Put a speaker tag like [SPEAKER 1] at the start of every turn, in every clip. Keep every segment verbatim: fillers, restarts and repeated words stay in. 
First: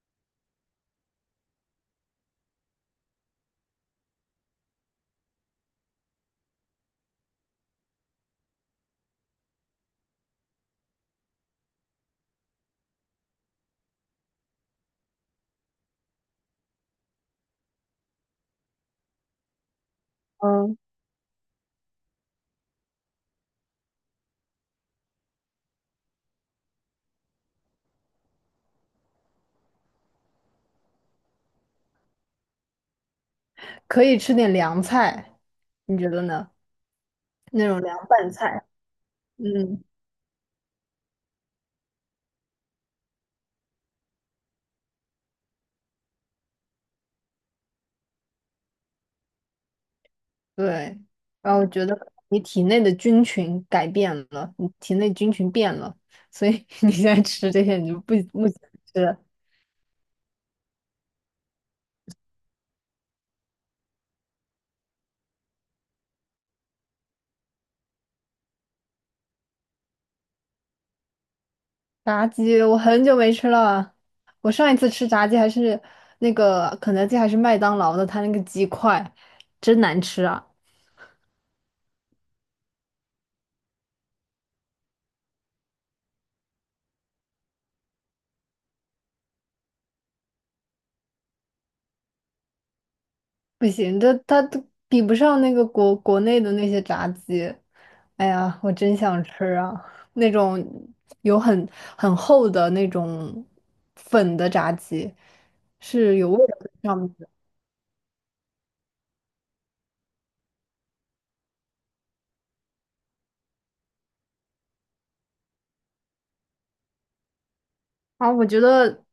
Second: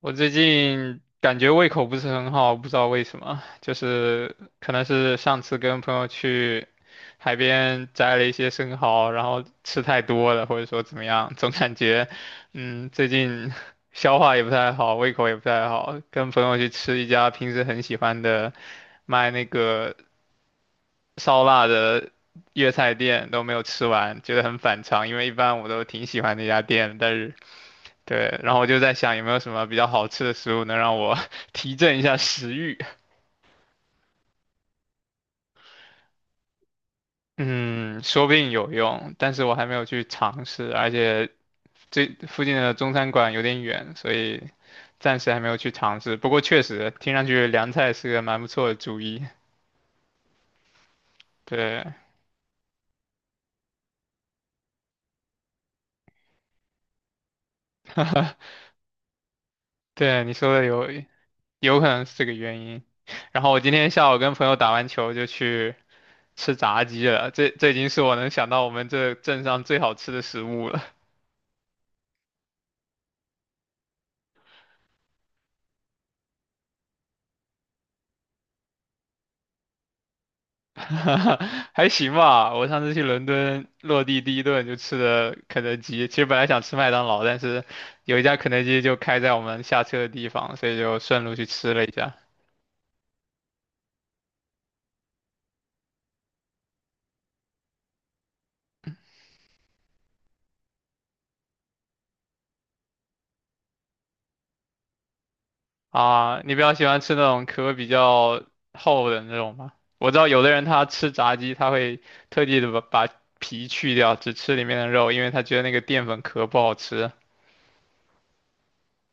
[SPEAKER 1] 我最近感觉胃口不是很好，不知道为什么，就是可能是上次跟朋友去海边摘了一些生蚝，然后吃太多了，或者说怎么样，总感觉，嗯，最近 消化也不太好，胃口也不太好。跟朋友去吃一家平时很喜欢的卖那个
[SPEAKER 2] 嗯，
[SPEAKER 1] 烧腊的粤菜店，都没有吃完，觉得很反常，因为一般我都挺喜欢那家店的，但是。对，然后我就在想有没有什么比较好吃的食物能让我 提振一下食欲。
[SPEAKER 2] 可以吃点凉菜，你觉得呢？那种凉
[SPEAKER 1] 嗯，说
[SPEAKER 2] 拌
[SPEAKER 1] 不定
[SPEAKER 2] 菜，
[SPEAKER 1] 有用，但是我还没
[SPEAKER 2] 嗯，
[SPEAKER 1] 有去尝试，而且这附近的中餐馆有点远，所以暂时还没有去尝试。不过确实听上去凉菜是个蛮不错的主意。
[SPEAKER 2] 对。然后我
[SPEAKER 1] 对，
[SPEAKER 2] 觉得你体内的菌群改变了，你体内菌群变了，所以 你现在吃这些你就不不 想吃了。
[SPEAKER 1] 对，你说的有有可能是这个原因。然后我今天下午跟朋友打完球就去吃炸鸡了，这这已经是我能想到我们这镇上最好吃的食物了。
[SPEAKER 2] 炸鸡我很久没吃了，我上一次吃炸鸡还是那个肯德基还是麦当劳的，它那个鸡块真难吃啊。
[SPEAKER 1] 还行吧。我上次去伦敦落地第一顿就吃的肯德基，其实本来想吃麦当劳，但是有一家肯德基就开在我们下车的地方，所以就顺路去吃了一下。
[SPEAKER 2] 不行，这它都比不上那个国国内的那些炸鸡。哎呀，我真想吃啊！那种有很很厚的那种粉的炸鸡，是有味
[SPEAKER 1] 啊，你
[SPEAKER 2] 道
[SPEAKER 1] 比
[SPEAKER 2] 的，
[SPEAKER 1] 较喜
[SPEAKER 2] 上
[SPEAKER 1] 欢
[SPEAKER 2] 面
[SPEAKER 1] 吃那
[SPEAKER 2] 的
[SPEAKER 1] 种壳比较厚的那种吗？我知道有的人他吃炸鸡，他会特地的把把皮去掉，只吃里面的肉，因为他觉得那个淀粉壳不好吃。
[SPEAKER 2] 啊。我觉得，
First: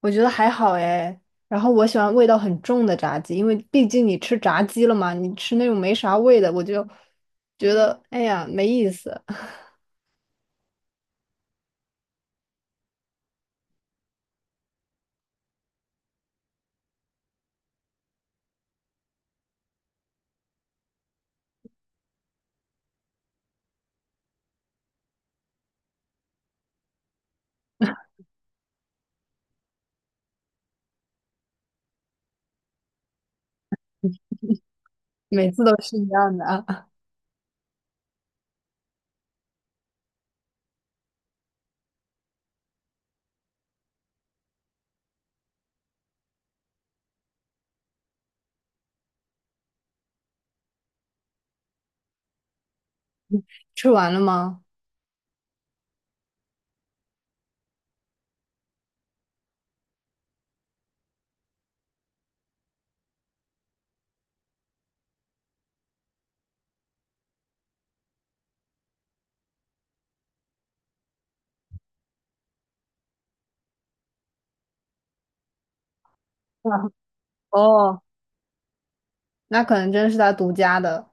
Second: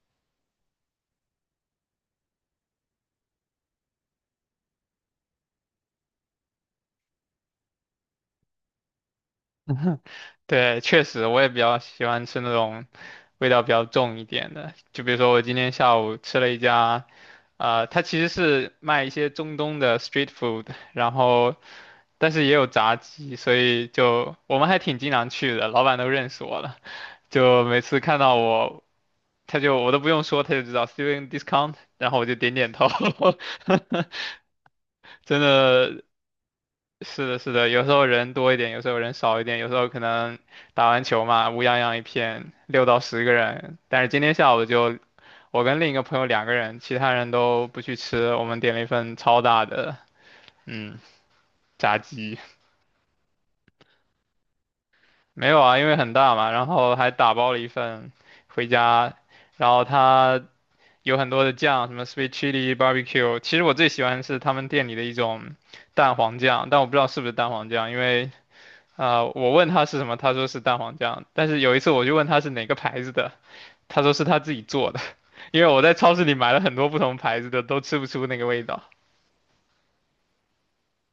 [SPEAKER 2] 我觉得还好哎。然后我喜欢味道很重的炸鸡，因为毕竟你吃炸鸡了嘛，你吃那种没啥味的，我就觉得哎呀没意思。
[SPEAKER 1] 对，确实，我也比较喜欢吃那种味道比较重一点的。就比如说，我今天下午吃了一家，呃，它其实是卖一些中东的 street food，然后但是也有炸鸡，所以就我们还挺经常去的，老板都认识我了。就每次看到我，他就我都不用说，他就知道 student discount，然后我就点点头，真
[SPEAKER 2] 每次都是
[SPEAKER 1] 的
[SPEAKER 2] 一样的啊。
[SPEAKER 1] 是的，是的，有时候人多一点，有时候人少一点，有时候可能打完球嘛，乌泱泱一片，六到十个人。但是今天下午就我跟另一个朋友两个人，其他人都不去吃，我们点了一份超大的，嗯，炸鸡。
[SPEAKER 2] 吃完了吗？
[SPEAKER 1] 没有啊，因为很大嘛，然后还打包了一份回家，然后它有很多的酱，什么 sweet chili barbecue。其实我最喜欢是他们店里的一种蛋黄酱，但我不知道是不是蛋黄酱，因为。啊、我问他是什么，他说是蛋黄酱。但是有一次我就问他是哪个牌子的，他说是他自己做的，因为我在超市里买了 很多
[SPEAKER 2] 啊，
[SPEAKER 1] 不同牌子的，都吃
[SPEAKER 2] 哦。
[SPEAKER 1] 不出那个味道。
[SPEAKER 2] 那可能真的是他独家的。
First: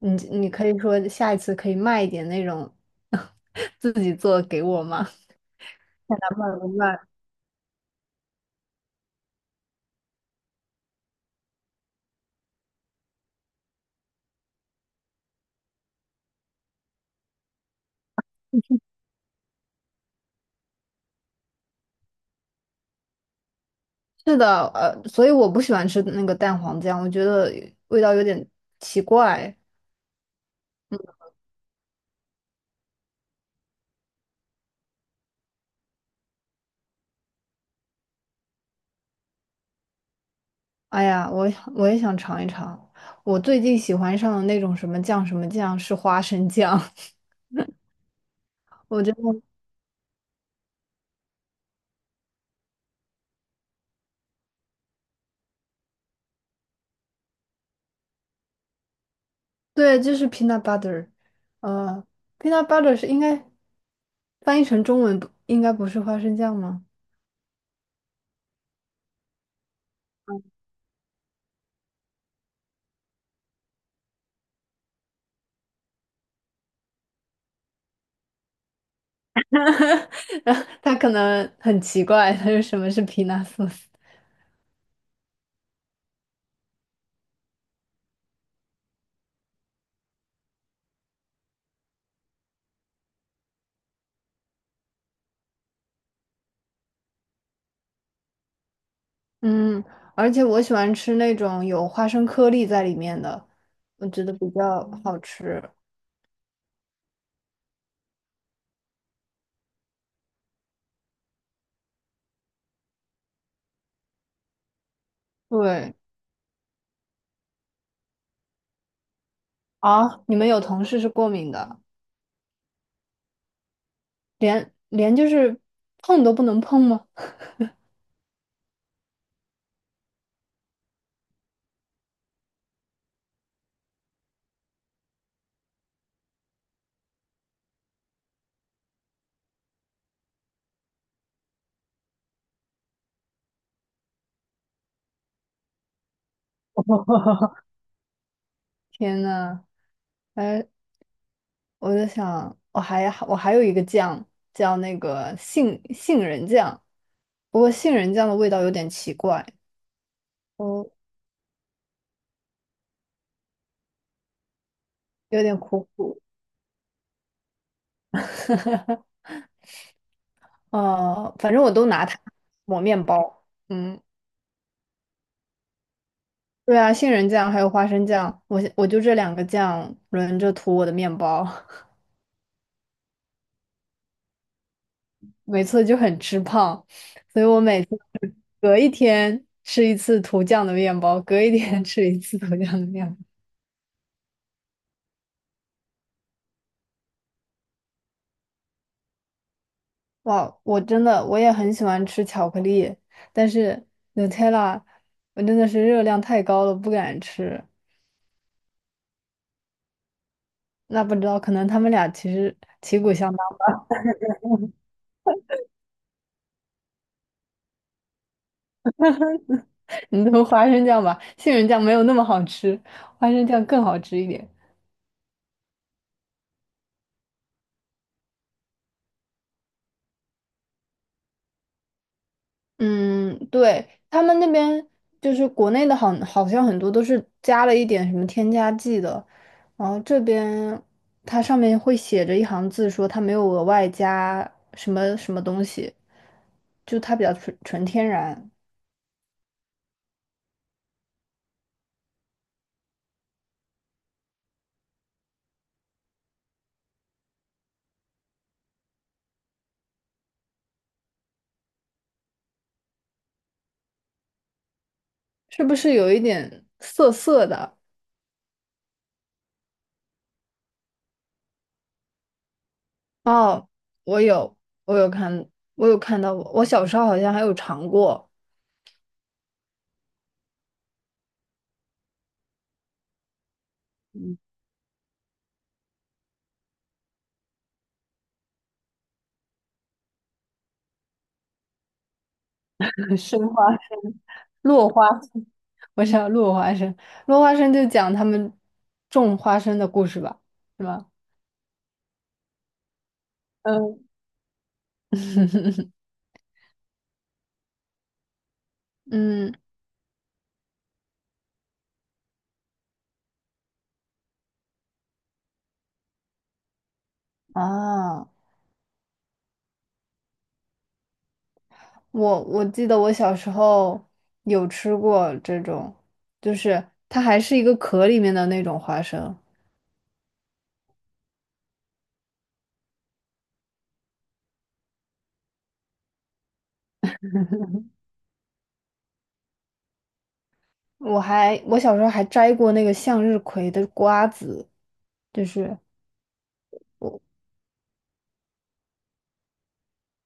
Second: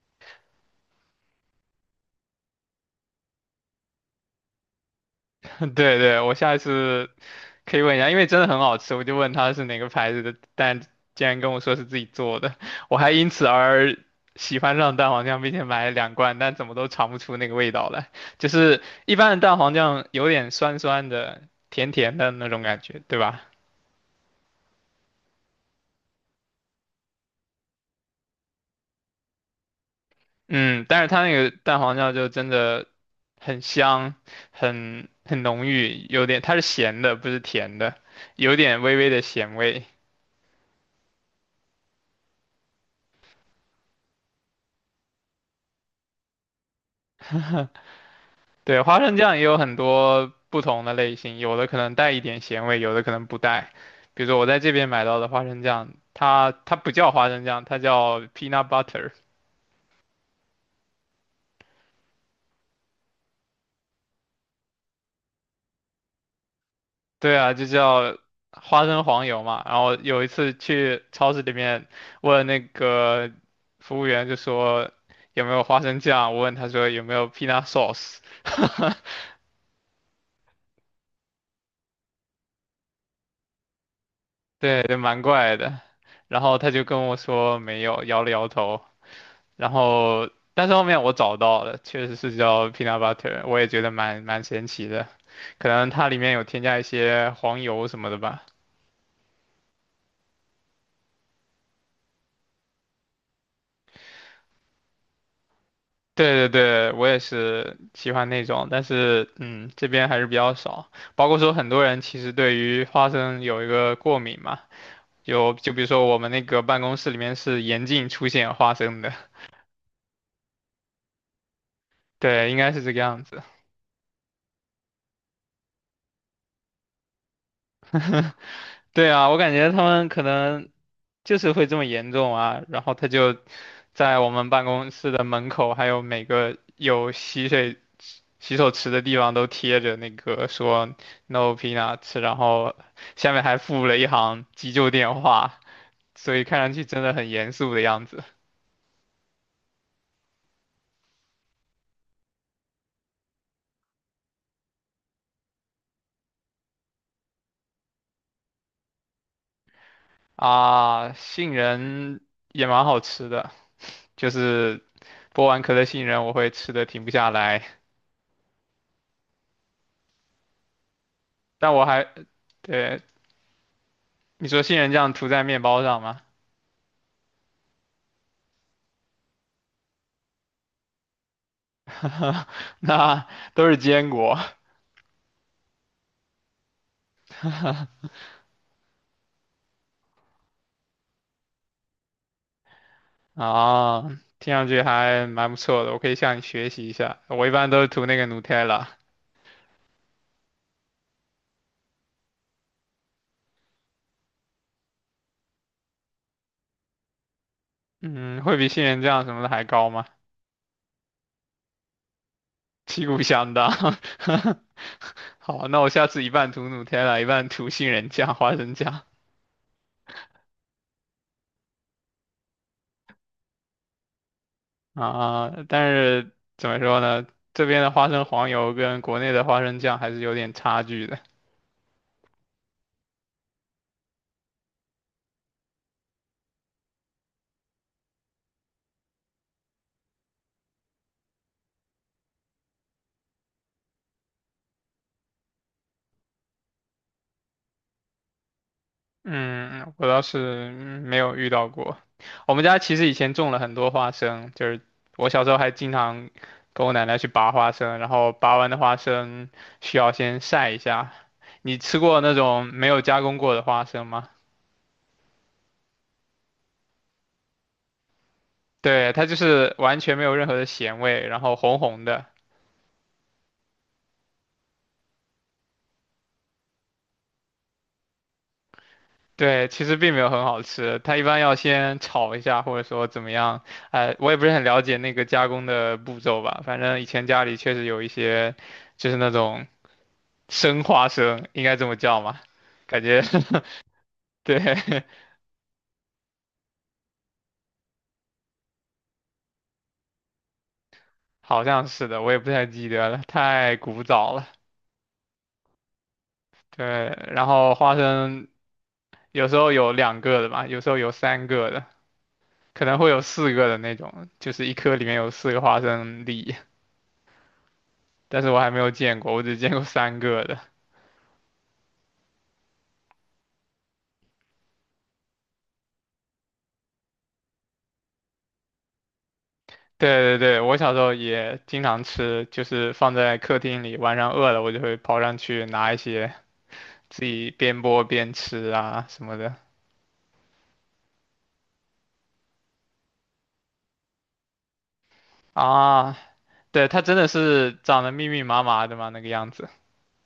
[SPEAKER 2] 你你可以说下一次可以卖一点那种 自己做给我吗？
[SPEAKER 1] 对
[SPEAKER 2] 咱
[SPEAKER 1] 对，我下一
[SPEAKER 2] 们不卖。
[SPEAKER 1] 次可以问一下，因为真的很好吃，我就问他是哪个牌子的，但竟然跟我说是自己做的，我还因此而喜欢上蛋黄酱，并且买了两罐，但怎么都尝不出那个味道来。就是一般的蛋黄酱有点酸酸的、甜甜的那种感觉，对吧？
[SPEAKER 2] 是的，呃，所以我不喜欢吃那个蛋黄酱，我觉得味道有点奇怪。
[SPEAKER 1] 嗯，但是它那个蛋黄酱就真的很香，很很浓郁，有点它是咸的，不是甜的，有点微微的咸味。
[SPEAKER 2] 哎呀，我我也想尝一尝。我最近喜欢上的那种什么酱什么酱是花生酱。
[SPEAKER 1] 对，花
[SPEAKER 2] 我觉
[SPEAKER 1] 生
[SPEAKER 2] 得
[SPEAKER 1] 酱也有很多不同的类型，有的可能带一点咸味，有的可能不带。比如说我在这边买到的花生酱，它它不叫花生酱，它叫 peanut butter。
[SPEAKER 2] 对，就是 peanut butter，呃，peanut butter 是应该翻译成中文不应该不是花生酱吗？
[SPEAKER 1] 对啊，就叫花生黄油嘛。然后有一次去超市里面问那个服务员，就说有没有花生酱，我问他说有没有 peanut sauce，
[SPEAKER 2] 然后他可能很奇怪，他说什么是皮纳素斯？
[SPEAKER 1] 对，就蛮怪的。然后他就跟我说没有，摇了摇头。然后但是后面我找到了，确实是叫 peanut butter，我也觉得蛮蛮神奇的，可能它里面有添加一些黄油什么的吧。
[SPEAKER 2] 嗯，而且我喜欢吃那种有花生颗粒在里面的，我觉得比较好吃。
[SPEAKER 1] 对对对，我也是喜欢那种，但是嗯，这边还是比较少。包括说很多人其实对于花生有一个过敏嘛，有就比如
[SPEAKER 2] 对
[SPEAKER 1] 说我们那个办公室里面是严禁出现花生的，
[SPEAKER 2] 啊，你们有同事是过敏的，
[SPEAKER 1] 对，应该是这个样子。
[SPEAKER 2] 连连就是碰都不能碰吗？
[SPEAKER 1] 对啊，我感觉他们可能就是会这么严重啊，然后他就在我们办公室的门口，还有每个有洗水洗手池的地方都贴着那个说 "No peanuts"，然后下面还附了一行急救电话，所以看上去真的很严肃的样子
[SPEAKER 2] 天呐，哎，我在想，我还我还有一个酱叫那个杏杏仁酱，不过杏仁酱的味道有点奇怪，我
[SPEAKER 1] 啊。杏仁也蛮好吃的，就是
[SPEAKER 2] 有
[SPEAKER 1] 剥
[SPEAKER 2] 点
[SPEAKER 1] 完壳的
[SPEAKER 2] 苦
[SPEAKER 1] 杏
[SPEAKER 2] 苦。
[SPEAKER 1] 仁，我会吃的停不下来，
[SPEAKER 2] 呃，反正我
[SPEAKER 1] 但我
[SPEAKER 2] 都拿
[SPEAKER 1] 还。
[SPEAKER 2] 它抹
[SPEAKER 1] 对，
[SPEAKER 2] 面包。嗯，
[SPEAKER 1] 你说杏仁酱涂在面包上吗？
[SPEAKER 2] 对啊，杏仁酱还有花生酱，我我就这两个酱轮着涂我的面包。
[SPEAKER 1] 那都是坚果
[SPEAKER 2] 每次就很吃胖，所以我每次隔一天吃一次涂酱的面包，隔一天 吃一次涂酱的面包。
[SPEAKER 1] 啊，听上去还蛮不错的，我可以向你学习一下。我一般都是涂那个 Nutella，
[SPEAKER 2] 哇，我真的我也很喜欢吃巧克力，但是 Nutella 我真的是热量太高了，不敢吃。
[SPEAKER 1] 嗯，会比杏仁酱什么的还高吗？
[SPEAKER 2] 那不知道，可能他们俩其实旗
[SPEAKER 1] 旗
[SPEAKER 2] 鼓
[SPEAKER 1] 鼓
[SPEAKER 2] 相
[SPEAKER 1] 相
[SPEAKER 2] 当。
[SPEAKER 1] 当。好，那我下次一半涂 Nutella，一半涂杏仁酱、花生酱
[SPEAKER 2] 你都花生酱吧，杏仁酱没有那么好吃，花生酱更好吃一点。
[SPEAKER 1] 啊。但是怎么说呢，这边的花生黄油跟国内的花生酱还是有点差距的。
[SPEAKER 2] 嗯，对，他们那边就是国内的好，好像很多都是加了一点什么添加剂的，然后这边它上面会写着一行字说它没有额外加什么什么东西，就它比较纯纯天然，
[SPEAKER 1] 嗯，我倒是没有遇到过。我们家其实以前种了很多花生，就是我小时候还经常跟我奶奶去拔花生，然后拔完的花生需要先晒一下。你吃过那种没有加工过的花生吗？
[SPEAKER 2] 是不是有一点涩涩的？
[SPEAKER 1] 对，它就是完全没有任何的咸味，然后红红的。
[SPEAKER 2] 哦，我有，我有看，我有看到过，我小时候好像还有尝过。
[SPEAKER 1] 对，其实并没有很好吃，它一般要先炒一下，或者说怎么样，哎，我也不是很了解那个加工的步骤吧，反正以前家里确实有一些，就是那种。生花生，应该这么叫吗？感 觉
[SPEAKER 2] 生花。生。落
[SPEAKER 1] 对，
[SPEAKER 2] 花生，我想道落花生，落花生就讲他们种花生的故事吧，是吧？
[SPEAKER 1] 好像是的，我也不太记得了，太
[SPEAKER 2] 嗯，
[SPEAKER 1] 古早了。对，然后花生有
[SPEAKER 2] 嗯
[SPEAKER 1] 时候有两个的吧，有时候有三个的，可能会有四个的那种，就是一颗里面有四个花生粒，
[SPEAKER 2] 啊，
[SPEAKER 1] 但是我还没有见过，我只见过三个的。
[SPEAKER 2] 我我记得我小时候有吃过这种，就是它还是一个壳里面的那种花生。
[SPEAKER 1] 对对对，我小时候也经常吃，就是放在客厅里，晚上饿了我就会跑上去拿一些，自己边剥边吃啊什么的。
[SPEAKER 2] 我还我小时候还摘过那个向日葵的瓜子，就是。
[SPEAKER 1] 啊，对，它真
[SPEAKER 2] 我。
[SPEAKER 1] 的是长得密密麻麻的嘛，那个样子。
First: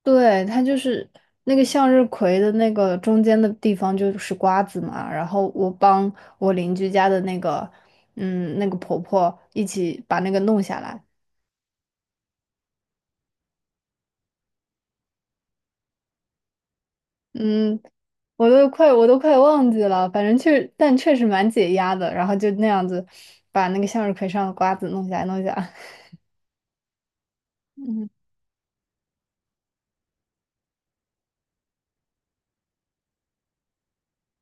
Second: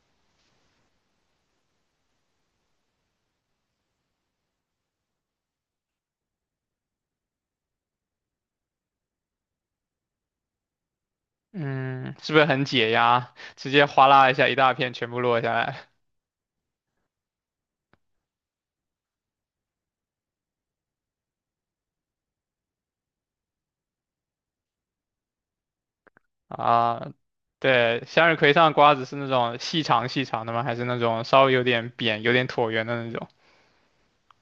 [SPEAKER 2] 对，它就是那个向日葵的那个中间的地方就是瓜子嘛，然后我帮我邻居家的那个，嗯，那个婆婆一起把那个弄下来。
[SPEAKER 1] 嗯，是不是很解压？直接哗啦一下，一大片全部落下来
[SPEAKER 2] 嗯，我都快我都快忘记了，反正确但确实蛮解压的，然后就那样子把那个向日葵上的瓜子弄下来弄下来，
[SPEAKER 1] 啊！对，
[SPEAKER 2] 嗯，
[SPEAKER 1] 向日葵上的瓜子是那种细长细长的吗？还是那种稍微有点扁、有点椭圆的那种？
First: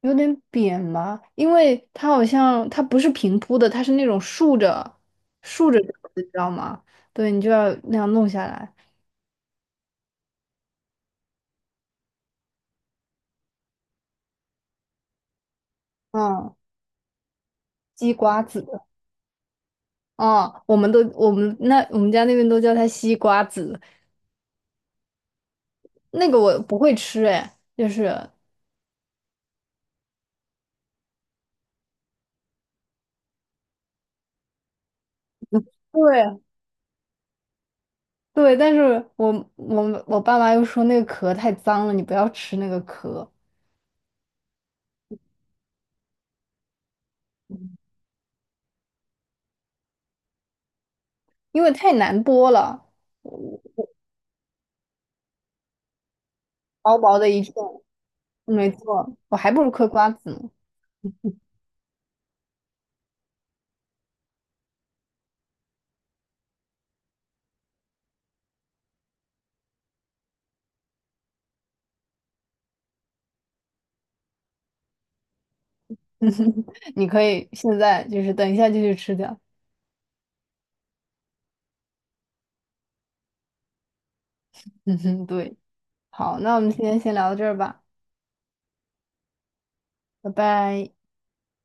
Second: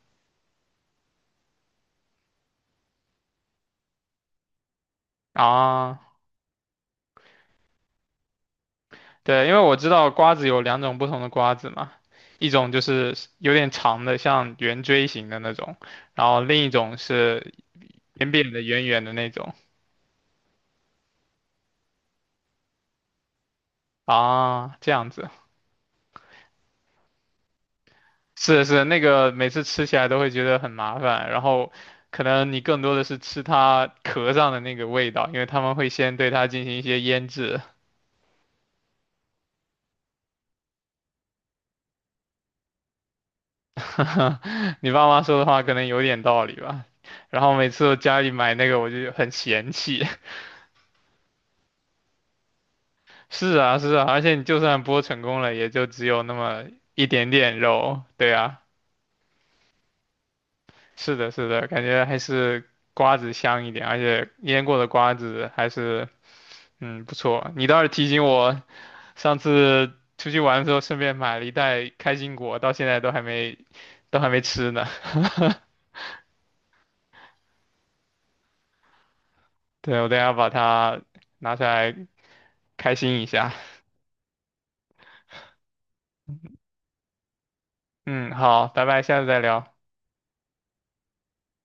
[SPEAKER 2] 有点扁嘛，因为它好像它不是平铺的，它是那种竖着竖着的，
[SPEAKER 1] 啊，
[SPEAKER 2] 你知道吗？对，你就要那样弄下来。
[SPEAKER 1] 对，因为我知道瓜子有两种不同的瓜子嘛，一种就是有点长的，像圆锥形的那种，然后
[SPEAKER 2] 嗯，
[SPEAKER 1] 另一种是
[SPEAKER 2] 西
[SPEAKER 1] 扁
[SPEAKER 2] 瓜
[SPEAKER 1] 扁的、
[SPEAKER 2] 子
[SPEAKER 1] 圆圆的那种。
[SPEAKER 2] 啊，哦我们都我们那我们家那边都叫它西瓜子，
[SPEAKER 1] 啊，这样子。
[SPEAKER 2] 那个我不会吃哎，就是
[SPEAKER 1] 是是，那个每次吃起来都会觉得很麻烦，然后可能你更多的是吃它壳上的那个味道，因为他们会先对
[SPEAKER 2] 对，
[SPEAKER 1] 它进行一些腌制。
[SPEAKER 2] 对，但是我我我爸妈又说那个壳太脏了，你不要吃那个壳，
[SPEAKER 1] 你爸妈说的话可能有点道理吧。然后每次我家里买那个，我就很嫌弃。
[SPEAKER 2] 因为太难剥了，
[SPEAKER 1] 是
[SPEAKER 2] 我
[SPEAKER 1] 啊，
[SPEAKER 2] 我
[SPEAKER 1] 是啊，而且你就算剥成功了，也就只有那么
[SPEAKER 2] 薄
[SPEAKER 1] 一
[SPEAKER 2] 薄的
[SPEAKER 1] 点
[SPEAKER 2] 一片，
[SPEAKER 1] 点肉。对啊，
[SPEAKER 2] 没错，我还不如嗑瓜子呢。
[SPEAKER 1] 是的，是的，感觉还是瓜子香一点，而且腌过的瓜子还是。嗯，不错，你倒是提醒我上次出去玩的时候顺便买了一袋开心果，到现在都还没都还没吃呢。
[SPEAKER 2] 你可以现在就是等一下就去吃掉。
[SPEAKER 1] 对，我等一下把它拿出来开心一下。
[SPEAKER 2] 嗯哼，对，好，那我们今天先聊到这儿吧，
[SPEAKER 1] 嗯，好，拜拜，下次再聊。
[SPEAKER 2] 拜拜。